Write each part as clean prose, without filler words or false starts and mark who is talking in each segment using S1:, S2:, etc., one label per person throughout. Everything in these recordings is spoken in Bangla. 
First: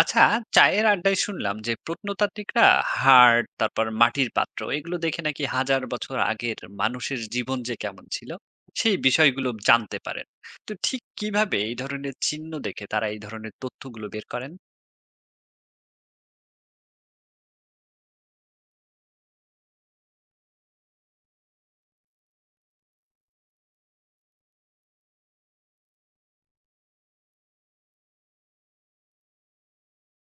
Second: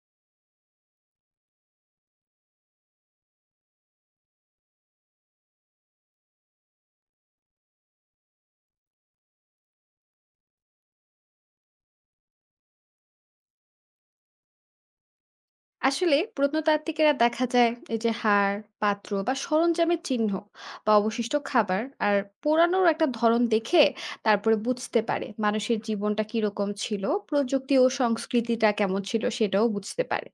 S1: আচ্ছা, চায়ের আড্ডায় শুনলাম যে প্রত্নতাত্ত্বিকরা হাড়, তারপর মাটির পাত্র এগুলো দেখে নাকি হাজার বছর আগের মানুষের জীবন যে কেমন ছিল সেই বিষয়গুলো জানতে পারেন। তো ঠিক কিভাবে এই ধরনের চিহ্ন দেখে তারা এই ধরনের তথ্যগুলো বের করেন?
S2: আসলে প্রত্নতাত্ত্বিকেরা দেখা যায় এই যে হাড়, পাত্র বা সরঞ্জামের চিহ্ন বা অবশিষ্ট খাবার আর পোড়ানোর একটা ধরন দেখে তারপরে বুঝতে পারে মানুষের জীবনটা কিরকম ছিল, প্রযুক্তি ও সংস্কৃতিটা কেমন ছিল সেটাও বুঝতে পারে।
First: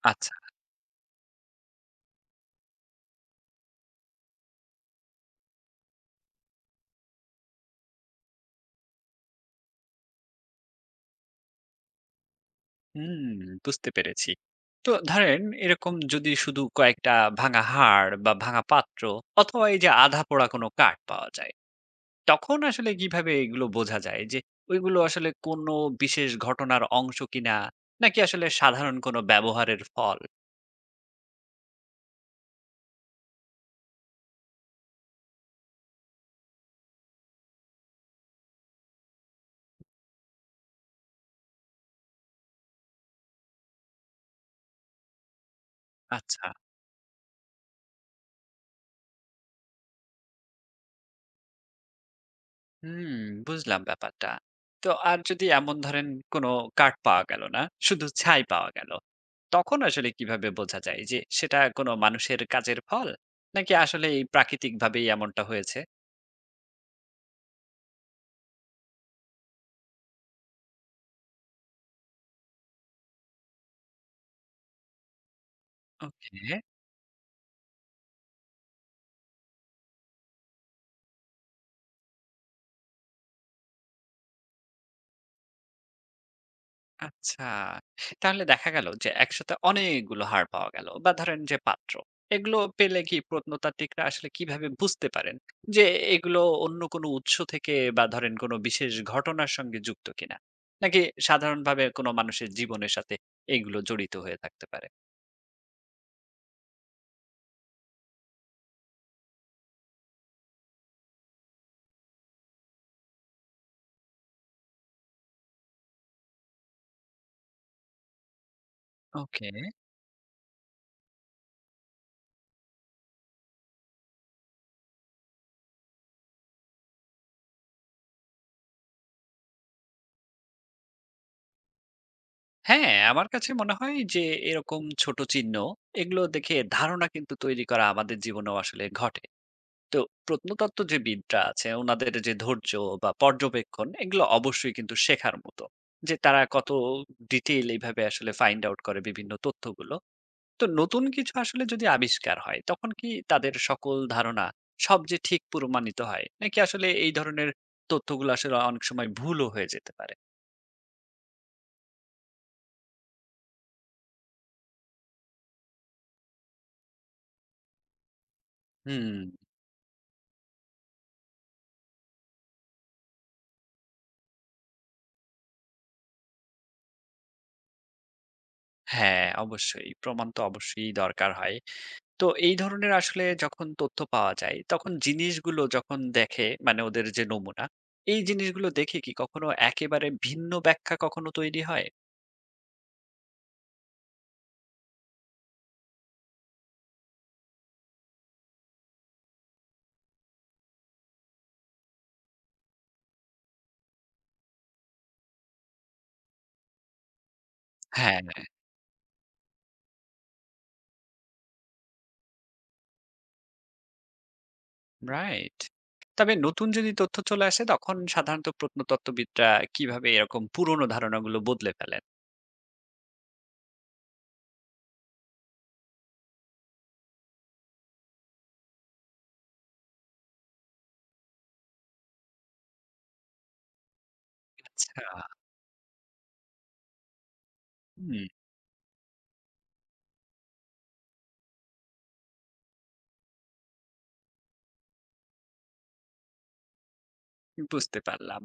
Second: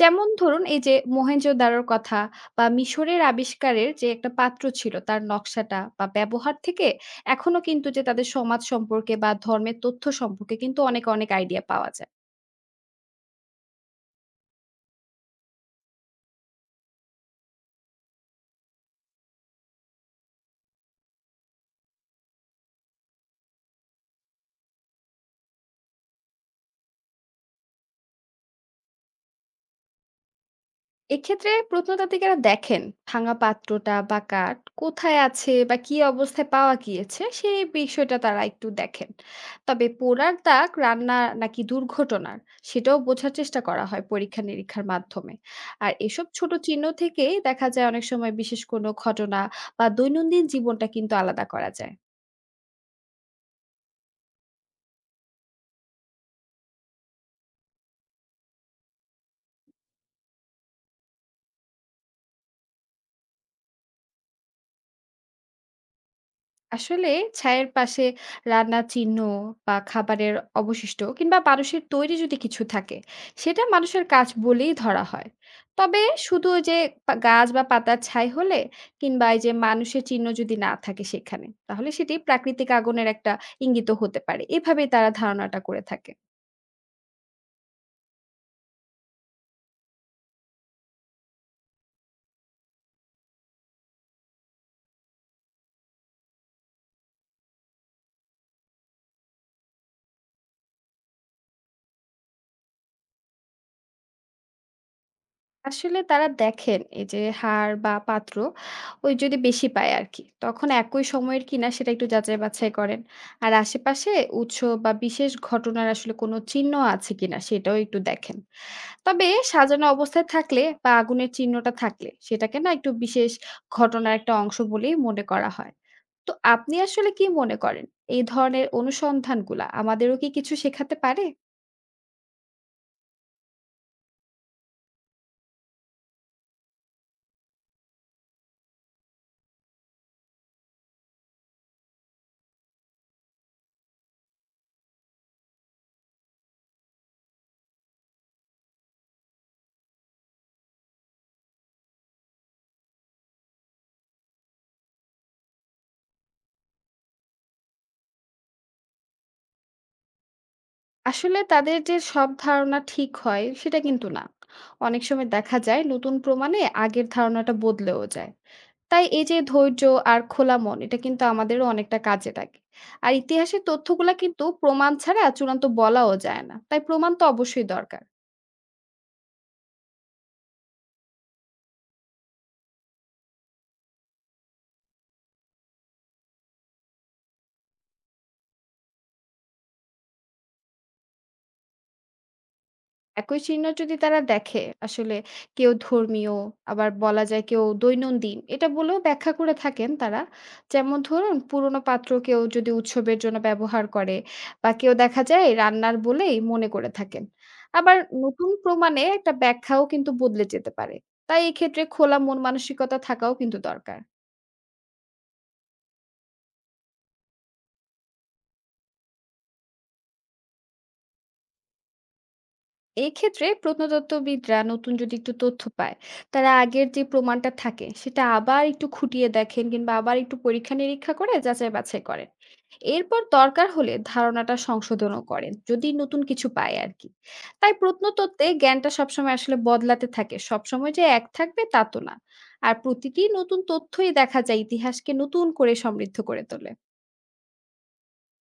S2: যেমন
S1: আচ্ছা।
S2: ধরুন এই যে মোহেনজোদারোর কথা বা মিশরের আবিষ্কারের যে একটা পাত্র ছিল তার নকশাটা বা ব্যবহার থেকে এখনো কিন্তু যে তাদের সমাজ সম্পর্কে বা ধর্মের তথ্য সম্পর্কে কিন্তু অনেক অনেক আইডিয়া পাওয়া যায়।
S1: হুম, বুঝতে পেরেছি। তো ধরেন এরকম যদি শুধু কয়েকটা ভাঙা হাড় বা ভাঙা পাত্র অথবা এই যে আধা পোড়া কোনো কাঠ পাওয়া যায়, তখন আসলে কিভাবে এগুলো বোঝা যায় যে ওইগুলো আসলে কোনো বিশেষ ঘটনার অংশ কিনা, নাকি আসলে সাধারণ কোনো ব্যবহারের ফল?
S2: এক্ষেত্রে প্রত্নতাত্ত্বিকেরা দেখেন ভাঙা পাত্রটা বা কাঠ কোথায় আছে বা কি অবস্থায় পাওয়া গিয়েছে সেই বিষয়টা তারা একটু দেখেন। তবে পোড়ার দাগ রান্না নাকি দুর্ঘটনার, সেটাও বোঝার চেষ্টা করা হয় পরীক্ষা নিরীক্ষার মাধ্যমে। আর এসব
S1: আচ্ছা।
S2: ছোট চিহ্ন থেকেই দেখা যায় অনেক সময় বিশেষ কোনো ঘটনা বা দৈনন্দিন জীবনটা কিন্তু আলাদা করা যায়।
S1: হুম, বুঝলাম ব্যাপারটা। তো আর যদি এমন ধরেন কোনো কার্ড পাওয়া গেল না, শুধু ছাই পাওয়া গেল। তখন আসলে কিভাবে বোঝা যায় যে সেটা কোনো মানুষের কাজের ফল, নাকি আসলে এই প্রাকৃতিকভাবেই এমনটা হয়েছে?
S2: আসলে ছায়ের পাশে রান্নার চিহ্ন বা খাবারের অবশিষ্ট কিংবা মানুষের তৈরি যদি কিছু থাকে সেটা মানুষের কাজ বলেই ধরা হয়। তবে
S1: ওকে।
S2: শুধু ওই যে গাছ বা পাতার ছাই হলে কিংবা এই যে মানুষের চিহ্ন যদি না থাকে সেখানে তাহলে সেটি প্রাকৃতিক আগুনের একটা ইঙ্গিত হতে পারে, এভাবেই তারা ধারণাটা করে থাকে।
S1: আচ্ছা। তাহলে দেখা গেল যে একসাথে অনেকগুলো হাড় পাওয়া গেল বা ধরেন যে পাত্র। এগুলো পেলে কি প্রত্নতাত্ত্বিকরা আসলে কিভাবে বুঝতে পারেন যে এগুলো অন্য কোনো উৎস থেকে বা ধরেন কোনো বিশেষ ঘটনার সঙ্গে যুক্ত কিনা? নাকি সাধারণভাবে কোনো মানুষের জীবনের সাথে এগুলো জড়িত হয়ে থাকতে পারে?
S2: আসলে তারা দেখেন এই যে হাড় বা পাত্র ওই যদি বেশি পায় আর কি, তখন একই সময়ের কিনা সেটা একটু যাচাই বাছাই করেন, আর আশেপাশে উৎস বা বিশেষ ঘটনার আসলে কোনো চিহ্ন আছে কিনা সেটাও একটু দেখেন। তবে
S1: ওকে।
S2: সাজানো অবস্থায় থাকলে বা আগুনের চিহ্নটা থাকলে সেটাকে না একটু বিশেষ ঘটনার একটা অংশ বলেই মনে করা হয়। তো আপনি আসলে কি মনে করেন, এই ধরনের অনুসন্ধানগুলা আমাদেরও কি কিছু শেখাতে পারে?
S1: হ্যাঁ, আমার কাছে মনে হয় যে এরকম ছোট চিহ্ন এগুলো দেখে ধারণা কিন্তু তৈরি করা আমাদের জীবনেও আসলে ঘটে। তো প্রত্নতত্ত্ববিদরা আছে, ওনাদের যে ধৈর্য বা পর্যবেক্ষণ এগুলো অবশ্যই কিন্তু শেখার মতো, যে তারা কত ডিটেইল এইভাবে আসলে ফাইন্ড আউট করে বিভিন্ন তথ্যগুলো। তো নতুন কিছু আসলে যদি আবিষ্কার হয় তখন কি তাদের সকল ধারণা সব যে ঠিক প্রমাণিত হয়, নাকি আসলে এই ধরনের তথ্যগুলো আসলে অনেক সময় ভুলও হয়ে যেতে পারে?
S2: আসলে তাদের যে সব ধারণা ঠিক হয় সেটা কিন্তু না, অনেক সময় দেখা যায় নতুন প্রমাণে আগের ধারণাটা বদলেও যায়। তাই
S1: হুম।
S2: এই যে ধৈর্য আর খোলা মন, এটা কিন্তু আমাদেরও অনেকটা কাজে লাগে। আর ইতিহাসের তথ্যগুলা কিন্তু প্রমাণ ছাড়া চূড়ান্ত বলাও যায় না, তাই প্রমাণ তো অবশ্যই দরকার।
S1: হ্যাঁ, অবশ্যই প্রমাণ তো অবশ্যই দরকার হয়। তো এই ধরনের আসলে যখন তথ্য পাওয়া যায়, তখন জিনিসগুলো যখন দেখে মানে ওদের যে নমুনা, এই জিনিসগুলো দেখে কি কখনো একেবারে ভিন্ন ব্যাখ্যা কখনো তৈরি হয়?
S2: একই চিহ্ন যদি তারা দেখে, আসলে কেউ ধর্মীয়, আবার বলা যায় কেউ দৈনন্দিন এটা বলেও ব্যাখ্যা করে থাকেন তারা। যেমন ধরুন পুরনো পাত্র কেউ যদি উৎসবের জন্য ব্যবহার করে বা কেউ দেখা যায় রান্নার বলেই মনে করে থাকেন। আবার
S1: হ্যাঁ।
S2: নতুন প্রমাণে একটা ব্যাখ্যাও কিন্তু বদলে যেতে পারে, তাই এক্ষেত্রে খোলা মন মানসিকতা থাকাও কিন্তু দরকার।
S1: রাইট। তবে নতুন যদি তথ্য চলে আসে তখন সাধারণত প্রত্নতত্ত্ববিদরা কিভাবে এরকম পুরনো ধারণাগুলো বদলে ফেলেন?
S2: এক্ষেত্রে প্রত্নতত্ত্ববিদরা নতুন যদি একটু তথ্য পায়, তারা আগের যে প্রমাণটা থাকে সেটা আবার একটু খুঁটিয়ে দেখেন কিংবা আবার একটু পরীক্ষা নিরীক্ষা করে যাচাই বাছাই করেন। এরপর দরকার হলে ধারণাটা
S1: আচ্ছা।
S2: সংশোধনও করেন যদি নতুন কিছু পায় আর কি। তাই
S1: হুম,
S2: প্রত্নতত্ত্বে জ্ঞানটা সবসময় আসলে বদলাতে থাকে, সবসময় যে এক থাকবে তা তো না। আর প্রতিটি নতুন তথ্যই দেখা যায় ইতিহাসকে নতুন করে সমৃদ্ধ করে তোলে।
S1: বুঝতে পারলাম।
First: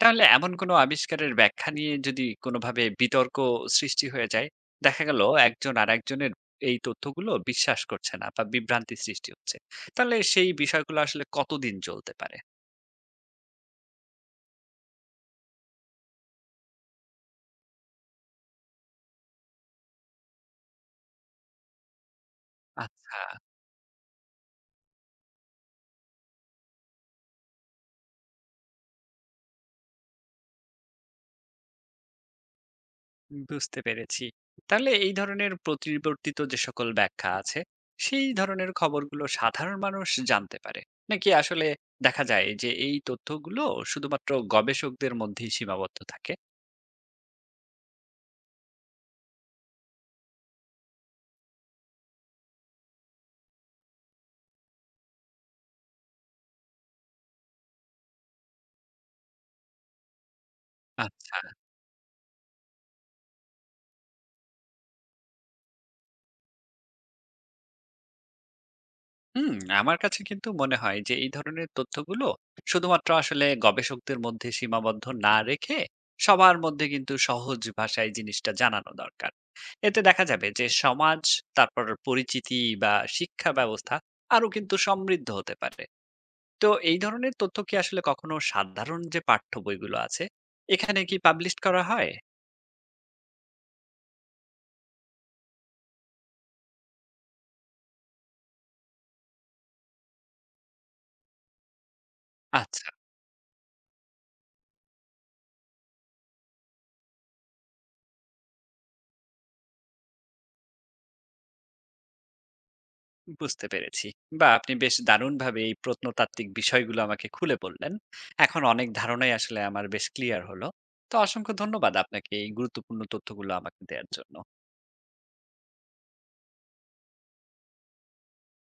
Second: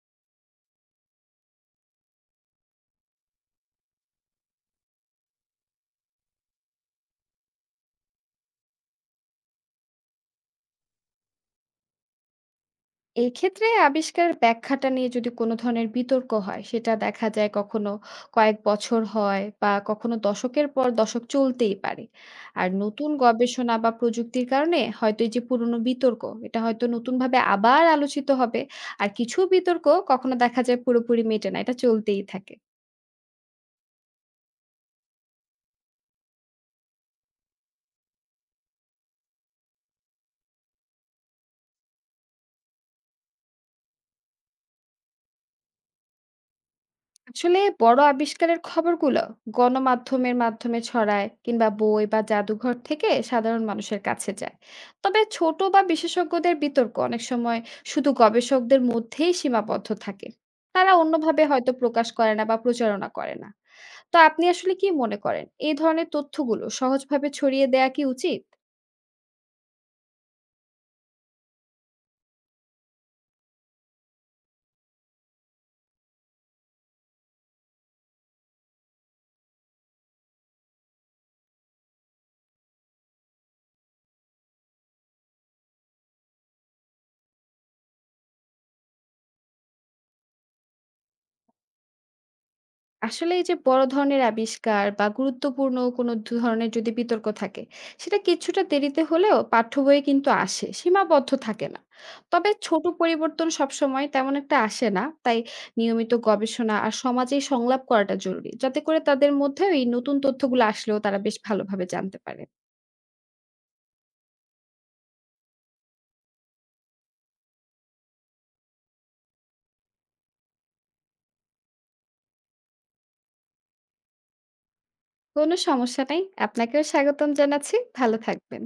S1: তাহলে এমন কোনো আবিষ্কারের ব্যাখ্যা নিয়ে যদি কোনোভাবে বিতর্ক সৃষ্টি হয়ে যায়, দেখা গেল একজন আরেকজনের এই তথ্যগুলো বিশ্বাস করছে না বা বিভ্রান্তি সৃষ্টি হচ্ছে, তাহলে সেই বিষয়গুলো আসলে কতদিন চলতে পারে?
S2: এক্ষেত্রে আবিষ্কারের ব্যাখ্যাটা নিয়ে যদি কোনো ধরনের বিতর্ক হয় সেটা দেখা যায় কখনো কয়েক বছর হয় বা কখনো দশকের পর দশক চলতেই পারে। আর নতুন
S1: আচ্ছা।
S2: গবেষণা বা প্রযুক্তির কারণে হয়তো এই যে পুরনো বিতর্ক এটা হয়তো নতুনভাবে আবার আলোচিত হবে। আর কিছু বিতর্ক কখনো দেখা যায় পুরোপুরি মেটে না, এটা চলতেই থাকে।
S1: বুঝতে পেরেছি। তাহলে এই ধরনের প্রতিবর্তিত যে সকল ব্যাখ্যা আছে, সেই ধরনের খবরগুলো সাধারণ মানুষ জানতে পারে, নাকি আসলে দেখা যায় যে এই তথ্যগুলো শুধুমাত্র গবেষকদের মধ্যেই সীমাবদ্ধ থাকে?
S2: আসলে বড় আবিষ্কারের খবরগুলো গণমাধ্যমের মাধ্যমে ছড়ায় কিংবা বই বা জাদুঘর থেকে সাধারণ মানুষের কাছে যায়। তবে ছোট বা বিশেষজ্ঞদের বিতর্ক অনেক সময় শুধু গবেষকদের মধ্যেই সীমাবদ্ধ থাকে, তারা
S1: আচ্ছা।
S2: অন্যভাবে হয়তো প্রকাশ করে না বা প্রচারণা করে না। তো আপনি আসলে কি মনে করেন এই ধরনের তথ্যগুলো সহজভাবে ছড়িয়ে দেয়া কি উচিত?
S1: হুম, আমার কাছে কিন্তু মনে হয় যে এই ধরনের তথ্যগুলো শুধুমাত্র আসলে গবেষকদের মধ্যে সীমাবদ্ধ না রেখে সবার মধ্যে কিন্তু সহজ ভাষায় জিনিসটা জানানো দরকার। এতে দেখা যাবে যে সমাজ, তারপর পরিচিতি বা শিক্ষা ব্যবস্থা আরো কিন্তু সমৃদ্ধ হতে পারে। তো এই ধরনের তথ্য কি আসলে কখনো সাধারণ যে পাঠ্য বইগুলো আছে এখানে কি পাবলিশ করা হয়?
S2: আসলে এই যে বড় ধরনের আবিষ্কার বা গুরুত্বপূর্ণ কোনো দু ধরনের যদি বিতর্ক থাকে, সেটা কিছুটা দেরিতে হলেও পাঠ্য বইয়ে কিন্তু আসে, সীমাবদ্ধ থাকে না। তবে ছোট
S1: আচ্ছা।
S2: পরিবর্তন সবসময় তেমন একটা আসে না, তাই নিয়মিত গবেষণা আর সমাজে সংলাপ করাটা জরুরি, যাতে করে তাদের মধ্যে এই নতুন তথ্যগুলো আসলেও তারা বেশ ভালোভাবে জানতে পারে।
S1: বুঝতে পেরেছি। বা আপনি বেশ দারুণভাবে এই প্রত্নতাত্ত্বিক বিষয়গুলো আমাকে খুলে বললেন। এখন অনেক ধারণাই আসলে আমার বেশ ক্লিয়ার হলো। তো অসংখ্য ধন্যবাদ আপনাকে এই গুরুত্বপূর্ণ তথ্যগুলো আমাকে দেয়ার জন্য।
S2: কোনো সমস্যা নাই, আপনাকেও স্বাগতম জানাচ্ছি, ভালো থাকবেন।